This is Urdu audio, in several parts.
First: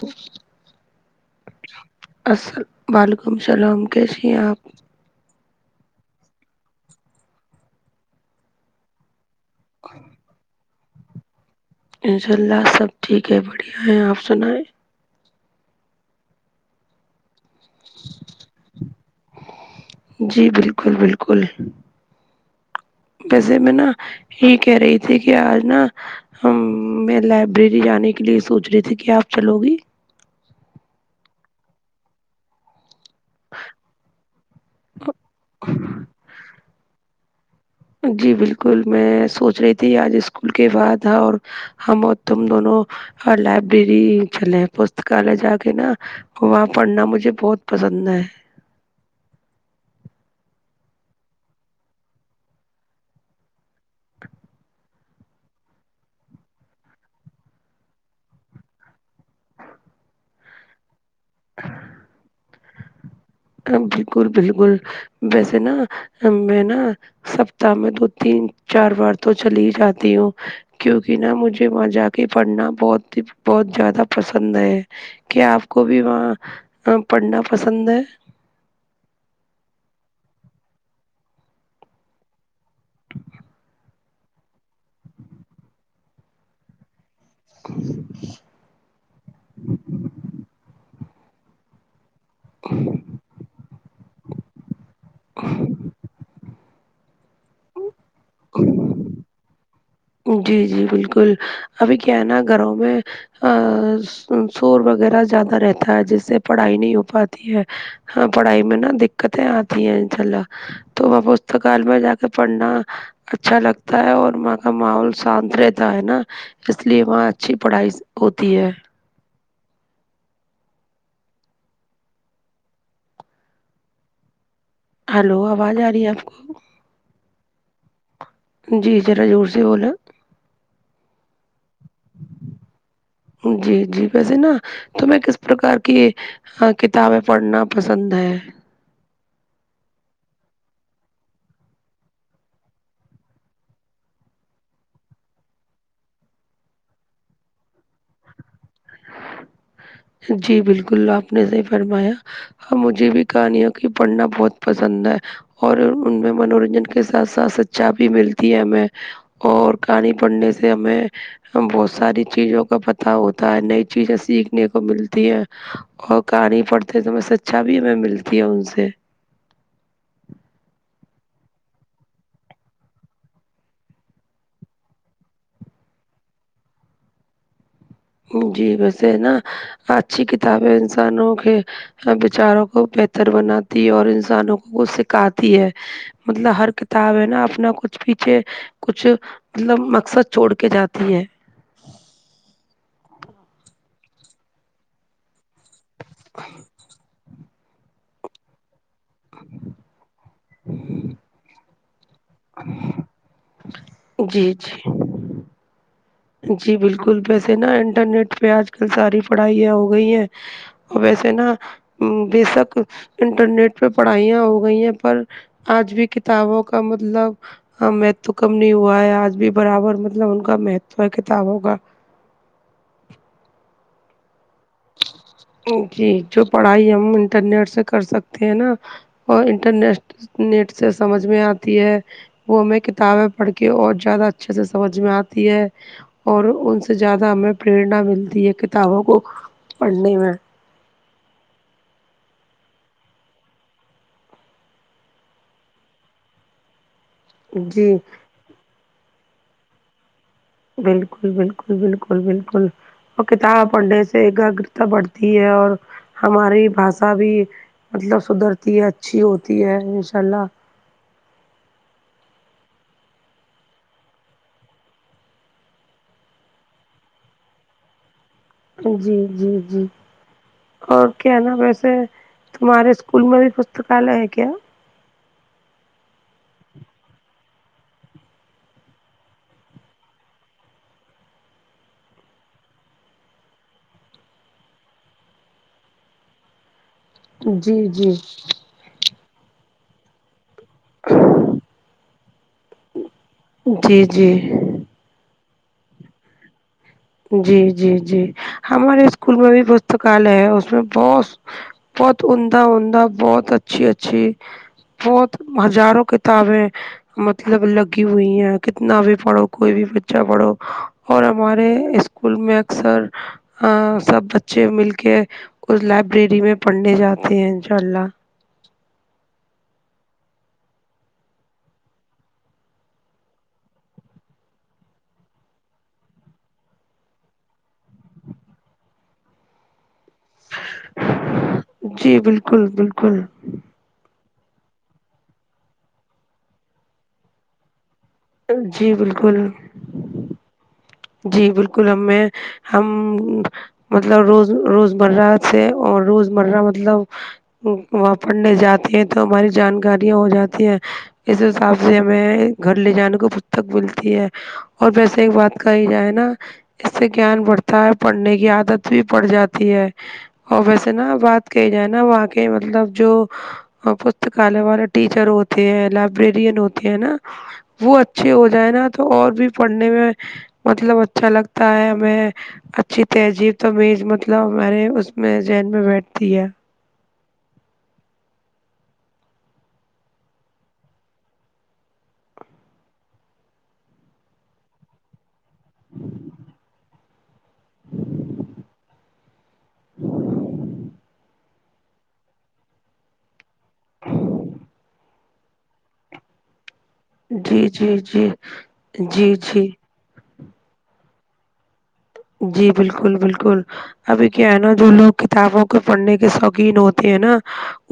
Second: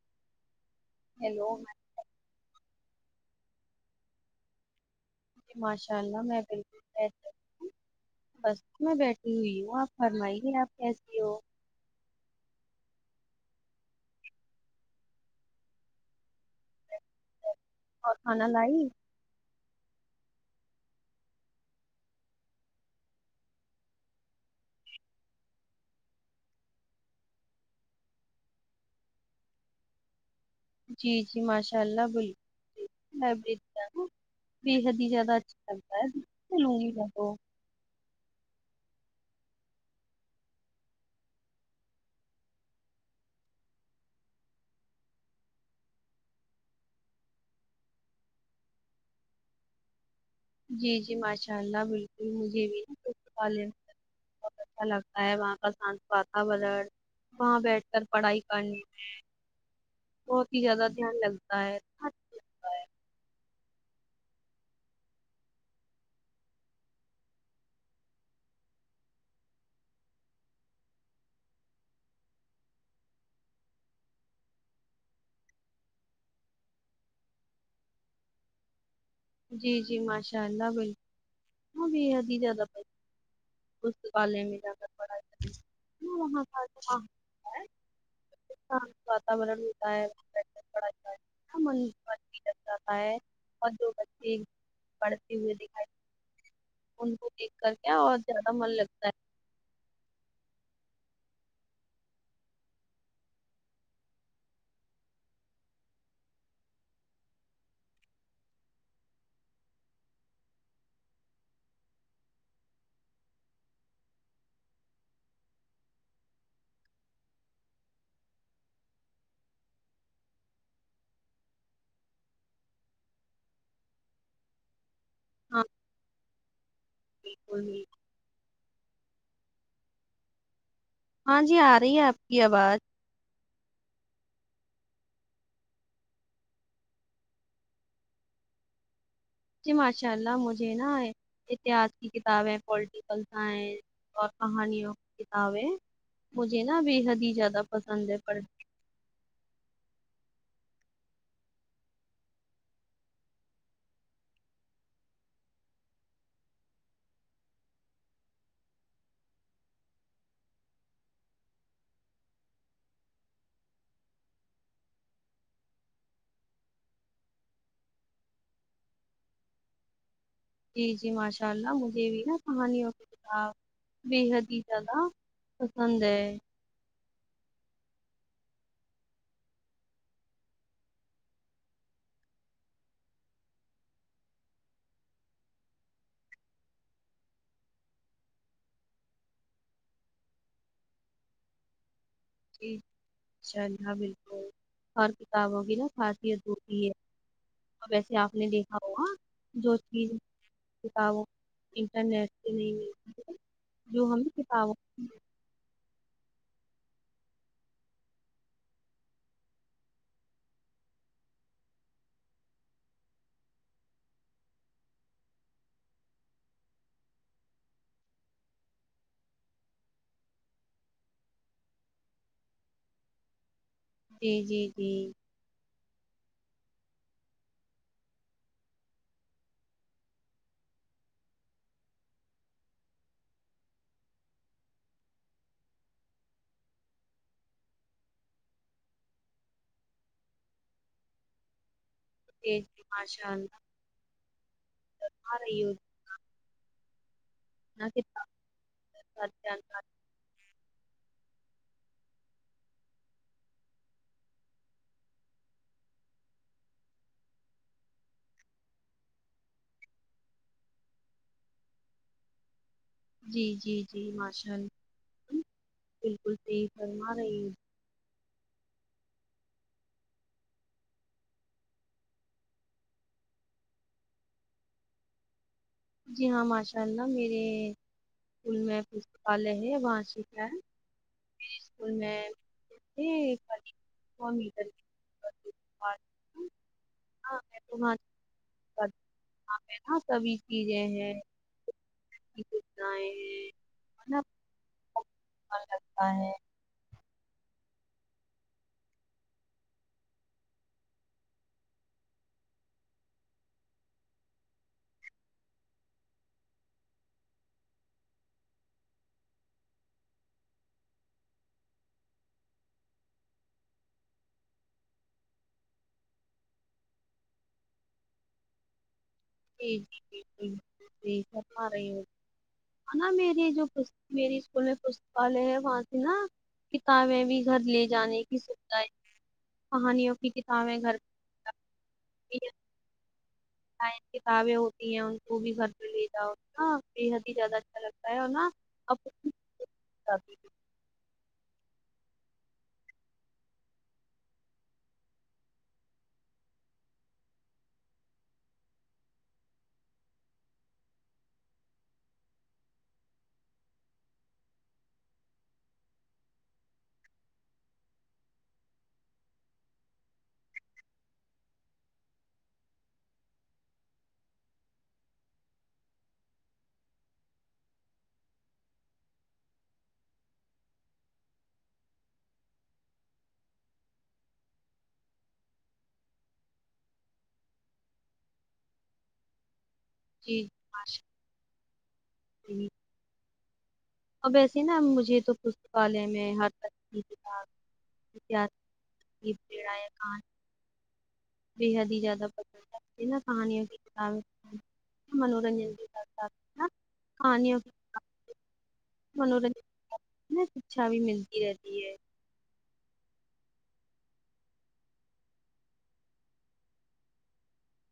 وہ ہیلو السل وعلیکم السلام کیسی ہیں آپ ماشاء اللہ میں بالکل بہتر بس میں بیٹھی ہوئی ہوں آپ فرمائیے آپ کیسی ہو انشاء اللہ سب ٹھیک ہے بڑھیا ہے آپ سنائیں اور کھانا لائی جی بالکل بالکل ویسے میں نا یہ کہہ رہی تھی کہ آج نا میں لائبریری جانے کے لیے سوچ رہی تھی کہ آپ چلو گی جی جی ماشاء اللہ بل لائبریری کا بے حد ہی زیادہ اچھا لگتا ہے چلوں گی جی بالکل میں سوچ رہی تھی آج اسکول کے بعد اور ہم اور تم دونوں لائبریری چلے ہیں پستکال جا کے نا وہاں پڑھنا مجھے بہت پسند ہے جی جی ماشاء اللہ بالکل مجھے بھی بہت اچھا لگتا ہے وہاں کا واتورن وہاں بیٹھ کر پڑھائی کرنی ہے بہت ہی زیادہ دھیان لگتا ہےتا بالکل بالکل ویسے نا میں نا سپتا میں دو تین چار بار تو چلی ہی جاتی ہوں کیونکہ نا مجھے وہاں جاکے پڑھنا بہت ہی بہت زیادہ پسند ہے کہ آپ کو بھی وہاں پڑھنا پسند ہے جی جی ماشاء اللہ بالکل وہ بھی ادھی زیاد پر پستایہ میں جا کر پڑھا کام کا واتا وارن ہوتا ہے [inaudible] جاتا ہے اور دو بچے پڑھتے ہوئے دکھائے [inaudible] ان کو دیکھ کر کیا اور زیادہ من لگتا ہے جی جی بالکل ابھی کیا ہے نا گھروں میں ا شور وغیرہ زیادہ رہتا ہے جس سے پڑھائی نہیں ہو پاتی ہے ہاں پڑھائی میں نا دقتیں آتی ہیں انشاء اللہ تو وہاں پستکال میں جا کے پڑھنا اچھا لگتا ہے اور ماں کا کا ماحول شانت رہتا ہے نا اس لیے وہاں اچھی پڑھائی ہوتی ہے ہلو ہاں آواز آ رہی ہے آپ کو [inaudible] جی ذرا جور سے بولو ہاں جی آ رہی ہے آپ کی آواز جی جی ویسے نا تو میں کس پرکار کی ہ کتابیں پڑھنا پسند ہے جی ماشاء اللہ مجھے نا اتحاد کی کتابیں پولٹیکل سائنس اور کہانیوں کتابیں مجھے نا بے حد ہی زیادہ پسند ہے پھ جی بالکل آپ نے صحیح فرمایا اور مجھے بھی کہانیوں کی پڑھنا بہت پسند ہے اور ان میں منورنجن کے ساتھ ساتھ سچ چا بھی ملتی ہے ہمیں اور کہانی پڑھنے سے ہمیں بہت ساری چیزوں کا پتہ ہوتا ہے نئی چیزیں سیکھ نے کو ملتی ہے اور کہانی پڑھتے تو میں سے اچھا بھی ہمیں ملتی ہے ان سے جی جی ماشاء اللہ مجھے بھی نا کہانیوں کے خلاف بےحد ہی زیادہ پسند ہے جی ویسے نا اچھی کتاب ہے انسانوں کے بچاروں کو بہتر بناتی ہے اور انسانوں کو سکھاتی ہے مطلب ہر کتاب ہے نا اپنا کچھ پیچھے کچھ مطلب مقصد چھوڑ کے جاتی ہیں جی انشاء اللہ بالکل اور کتاب وغی ن خاصیت ہوتی ہے اور ویسے آپ نے دیک جو چیز [inaudible] نہیں جو ہم جی کتابوں جی جی بالکل ویسے نا انٹرنیٹ پہ آج کل ساری پڑھائیاں ہو گئی ہیں اور ویسے نا بےشک انٹرنیٹ پہ پڑھائیاں ہو گئی ہیں پر آج بھی کتابوں کا مطلب ہاں متو کم نہیں ہوا ہے آج بھی برابر مطلب ان کا مہتو ہے کتابوں کا جی جی جی جی جو پڑھائی ہم انٹرنیٹ سے کر سکتے ہیں نا اور انٹرنیسٹ نیٹ سے سمجھ میں آتی ہے وہ ہمیں کتابیں پڑھ کے اور زیادہ اچھے سے سمجھ میں آتی ہے اور ان سے زیادہ ہمیں پریرنا ملتی ہے کتابوں کو پڑھنے میں ج ماشاء اللہ نہ جی کتابوں [unintelligible] بالکل بالکل بالکل بالکل اور کتاب پڑھنے سے اگرتا بڑھتی ہے اور ہماری بھشا بھی مطلب سدھرتی ہے اچھی ہوتی ہے ان شاء اللہ جی جی جی ماشاء اللہ بالکل ٹھیک فرما رہی ہ جی جی جی اور کیا نا ویسے تمہارے اسکول میں بھی پستکالیہ ہے کیا جی ہاں ماشاء اللہ میرے اسکول میں پستکالیہ ہے وہاں سھا ہے میرے اسکول میں [inaudible] ہاں میں جی تماں جی نا سبھی چیزیں ہیں فضائیں ہیں جی مطلب جی اچھا لگتا ہے جی جی جی ہمارے اسکول میں بھی پستکالیہ ہے اس میں بہت بہت عمدہ عمدہ بہت اچھی اچھی بہت ہزاروں کتابیں مطلب لگی ہوئی ہیں کتنا بھی پڑھو کوئی بھی بچہ پڑھو اور ہمارے اسکول میں اکثر ہاں سب بچے مل کے اس لائبریری میں پڑھنے جاتے ہیں ان شاء اللہ جی جی بالکل ساہی فرما رہی ہے نا میری جو میری اسکول میں پستکالیہ ہے وہاں سے نا کتابیں بھی گھر لے جانے کی سوھا کہانیوں کی کتابیں گھر جی بالکل بالکل سائن کتابیں ہوتی ہیں ان کو بھی گھر پہ لے جاؤ نا بےحد ہی زیادہ اچھا لگتا جی بالکل [unintelligible] جی بالکل ہم میں ہم مطلب روز روزمرہ سے اور روزمرہ مطلب وہاں پڑھنے جاتے ہیں تو ہماری جانکاریاں ہو جاتی ہیں اس حساب سے ہمیں گھر لے جانے کو پستک ملتی ہے اور ویسے ایک بات کہی جائے نا اس سے گیان بڑھتا ہے پڑھنے کی عادت بھی پڑھ جاتی ہے اور ویسے نا بات کہی جائے نا وہاں کے مطلب جو اور پستکالے والے ٹیچر ہوتے ہیں لائبریرین ہوتے ہیں نا وہ اچھے ہو جائے نا تو اور بھی پڑھنے میں مطلب اچھا لگتا ہے ہمیں اچھی تہذیب تمیز مطلب ہمارے اس میں ذہن میں بیٹھتی ہے جی شا جی اور ویسے نا مجھے تو پستکالیہ میں ہر طرح کی کتاب [unintelligible] ا کان بے حد ہی زیادہ پسندہے ہوتی ہے نہ کہانیوں کی کتاب منورنجن دیتا [unintelligible] جی جی جی جی جی میں شکچھا بھی ملتی رہتی ہے جی بالکل بالکل ابھی کیا ہے نا جو لوگ کتابوں کے پڑھنے کے شوقین ہوتے ہیں نا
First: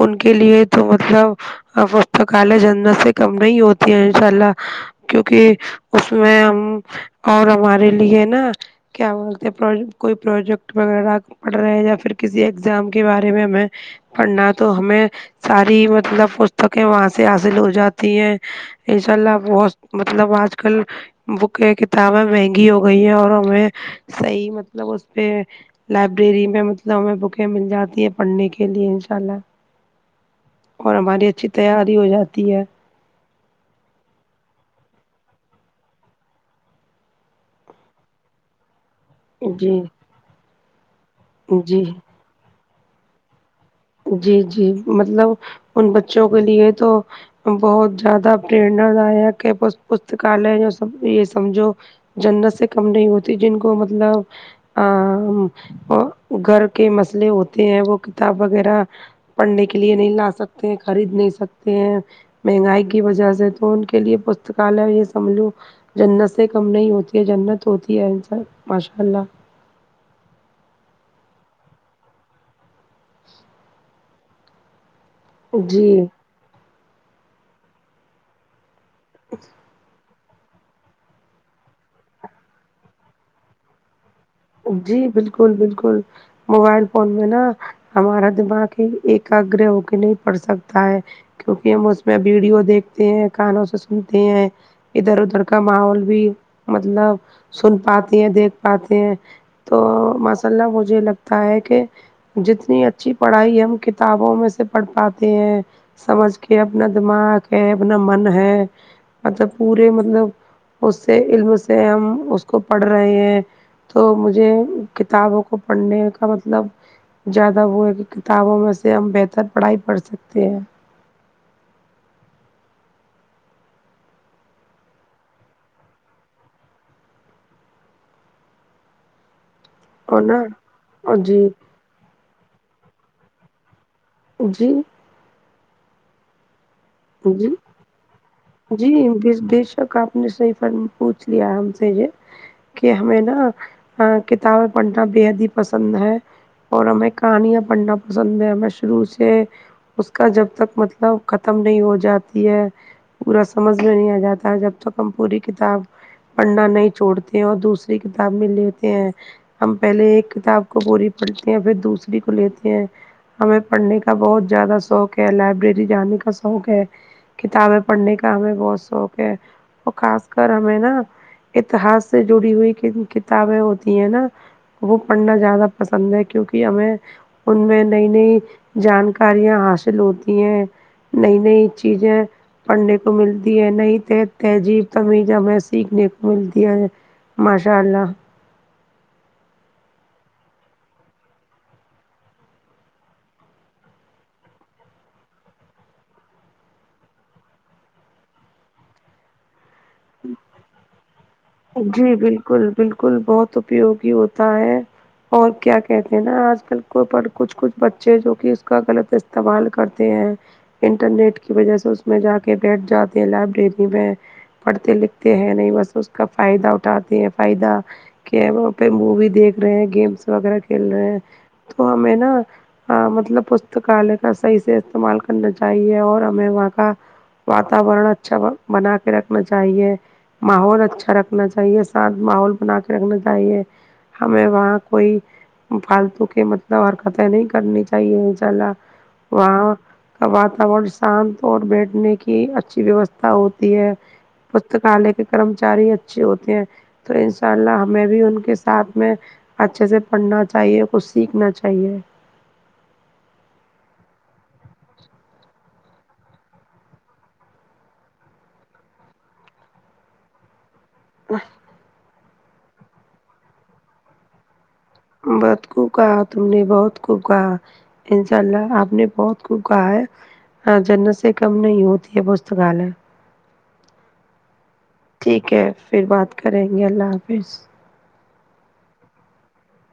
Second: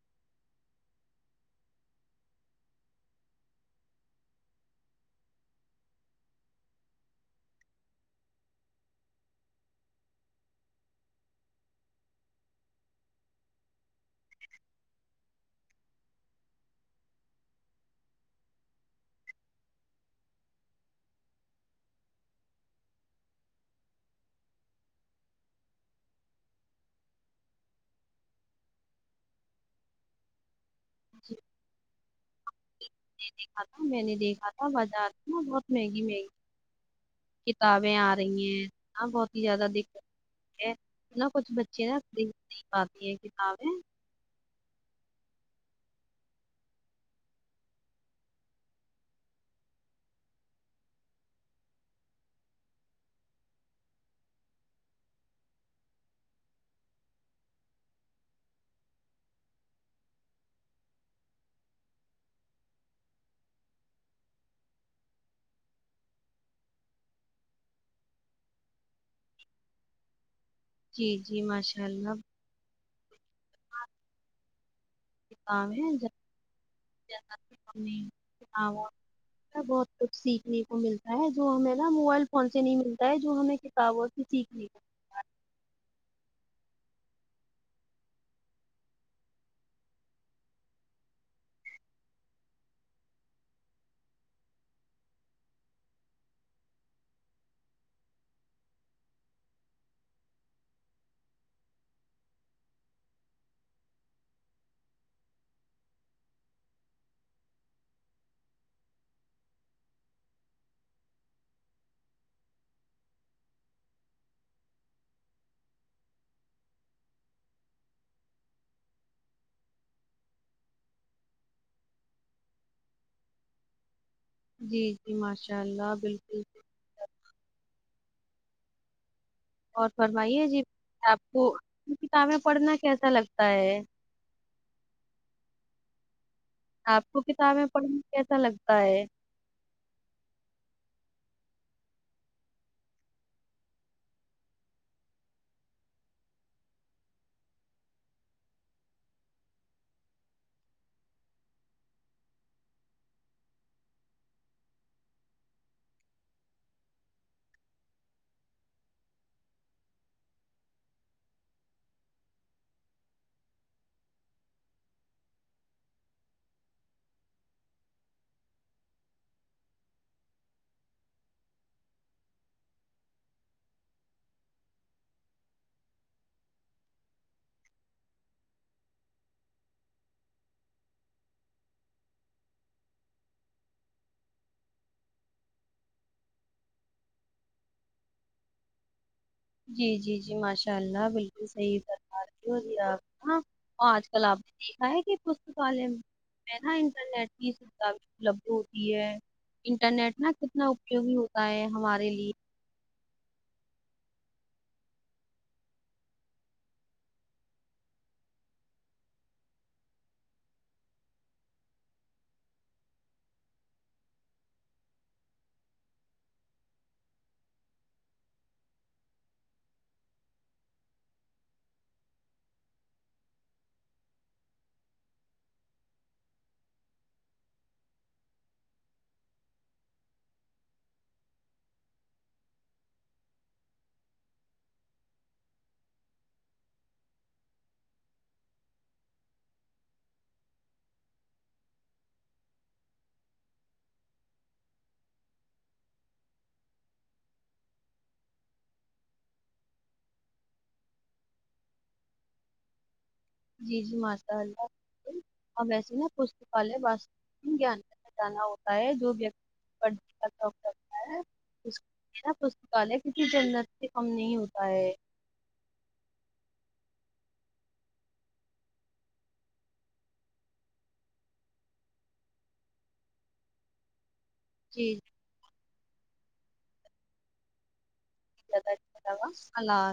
ان کے لیے تو مطلب ا پستکالیہ جنت سے کم نہیں ہوتی ہے انشاء اللہ کیونکہ اس میں ہم اور ہمارے لیے نا کیا بولتے ہیں کوئی پروجیکٹ وغیرہ پڑ رہے ہیں یا پھر کسی ایگزام کے بارے میں ہمیں پڑھنا تو ہمیں ساری مطلب پستکیں وہاں سے حاصل ہو جاتی ہیں انشا اللہ بہت مطلب آج کل بک کتابیں مہنگی ہو گئی ہیں اور ہمیں صحیح مطلب اس پہ لائبریری میں مطلب ہمیں بکیں مل جاتی ہیں پڑھنے کے لیے انشاء اللہ اور ہماری اچھی تیاری ہو جاتی ہے دیکھا تھا میں نے دیکھا تھا بازار میں نہ بہت مہنگی مہنگی کتابیں آ رہی ہیں ہاں بہت ہی زیادہ جی دککت ہوتی ہے نہا کچھ جی بچے نا دیکھ نہیں پاتے ہے کتابیں جی جی مطلب ان بچوں کے لیے تو بہت زیادہ پرنا دائک ہے پستکالے جو سب یہ سمجھو جنت سے کم نہیں ہوتی جن کو مطلب ا گھر کے مسئلے ہوتے ہیں وہ کتاب وغیرہ پڑھنے کے لیے نہیں لا سکتے ہیں خرید نہیں سکتے ہیں مہنگائی کی وجہ سے تو ان کے لیے پستکالیہ یہ سمجھو جنت سے کم نہیں ہوتی ہے جنت ہوتی ہے انسان ماشاء اللہ جی جی ماشاءاللہ [unintelligible] [unintelligible] جی سیکھنے کو ملتا ہے جو ہمیں نا موبائل فون سے نہیں ملتا ہے جو ہمیں تا وہ تو ٹھیک ہے جی بالکل بالکل موبائل فون میں نا ہمارا دماغ ایک ساتھ گرا ہو کے نہیں پڑ سکتا ہے کیونکہ ہم اس میں ویڈیو دیکھتے ہیں کانوں سے سنتے ہیں ادھر ادھر کا ماحول بھی مطلب سن پاتے ہیں دیکھ پاتے ہیں تو ماشاء اللہ مجھے لگتا ہے کہ جتنی اچھی پڑھائی ہم وہ کتابوں میں سے پڑھ پاتے ہیں سمجھ کے اپنا دماغ ہے اپنا من ہے مطلب پورے مطلب اس سے علم سے ہم اس کو پڑھ رہے ہیں تو مجھے کتابوں کو پڑھنے کا مطلب زیادہ وہ ہے کہ کتابوں میں سے ہم بہتر پڑھائی پڑھ سکتے ہیں جی جی ماشاء اللہ بالکل اور فرمائیے جی آپ جی کو کتابیں پڑھنا کیسا لگتا ہے جی آپ کو کتابیں پڑھنے کیسا لگتا ہے بیس بیس تو آپ نے صحیح فرمایا پوچھ لیا ہم سے یہ کہ ہمیں نا کتابیں پڑھنا بے حد ہی پسند ہے اور ہمیں کہانیاں پڑھنا پسند ہے ہمیں شروع سے اس کا جب تک مطلب ختم نہیں ہو جاتی ہے پورا سمجھ میں نہیں آجاتا ہے جب تک ہم پوری کتاب پڑھنا نہیں چھوڑتے ہیں اور دوسری کتاب میں لیتے ہیں ہم پہلے ایک کتاب کو پوری پڑھتے ہیں پھر دوسری کو لیتے ہیں ہمیں پڑھنے کا بہت زیادہ شوق ہے لائبریری جانے کا شوق ہے کتابیں پڑھنے کا ہمیں بہت شوق ہے اور خاص کر ہمیں نا اتحاس سے جڑی ہوئی کت کتابیں ہوتی ہیں نا وہ پڑھنا زیادہ پسند ہے کیونکہ ہمیں ان میں نئی نئی جانکاریاں حاصل ہوتی ہیں نئی نئی چیزیں پڑھنے کو ملتی ہے نئ تہذیب تمیز ہمیں سیکھنے کو ملتی ہے ماشاء اللہ جی جی جی ماشاء اللہ بالکل صحیح فرمارہی ہے باجی آپ آج کل آپ نے دیکھا ہے کہ پستالیہ میں ہنا انٹرنیٹ کی لایف میں طلب ہوتی ہے انٹرنیٹ ہینا کتنا اپیوگی ہوتا ہے ہمارے جی لیے بالکل بالکل بہت اپیوگی ہوتا ہے اور کیا کہتے ہیں نا آج کل کو کچھ کچھ بچے جو کہ اس کا غلط اس استمعال کرتے ہیں انٹرنیٹ کی وجہ سے اس میں جا کے بیٹھ جاتے ہیں لائبریری میں پڑھتے لکھتے ہیں نہیں بس اس کا فائدہ اٹھاتے ہیں فائدہ کیمروں پہ مووی دیکھ رہے گیمس وغیرہ کھیل رہے ہیں تو ہمیں نا مطلب پستکالے کا صحیح سے استعمال کرنا چاہیے اور ہمیں وہاں کا واتاورن اچھا بنا کے رکھ نا چاہیے ماحول اچھا رکھنا چاہیے صاف ماحول بنا کے رکھنا چاہیے ہمیں وہاں کوئی پھالتو کے مطلب حرکتیں نہیں کرنی چاہیے انشاء اللہ وہاں واتاورن شام کو دیکھنے کی اچھی ویوستہ ہوتی ہے پستکالے کے کرمچاری اچھے ہوتے ہیں تو انشاءاللہ ہمیں بھی ان کے ساتھ میں اچھے سے پڑھنا چاہیے کچھ سیکھنا چاہیے جی جی ماشاء اللہ اور ویسے نا پستکالیہ بس دین گیان کا خزانہ ہوتا ہے جو ویکتی [unintelligible] آ پس پشتکالے کے بھی جنت سے کم نہیں ہوتا ہے بہت خوب کہا تم نے بہت خوب کہا انشاء اللہ آپ نے بہت خوب کہا ہے ہاں جنت سے کم نہیں ہوتی ہے پستکالیہ جی ٹھیک ہے پھر بات کریں گے اللہ حافظ اللہ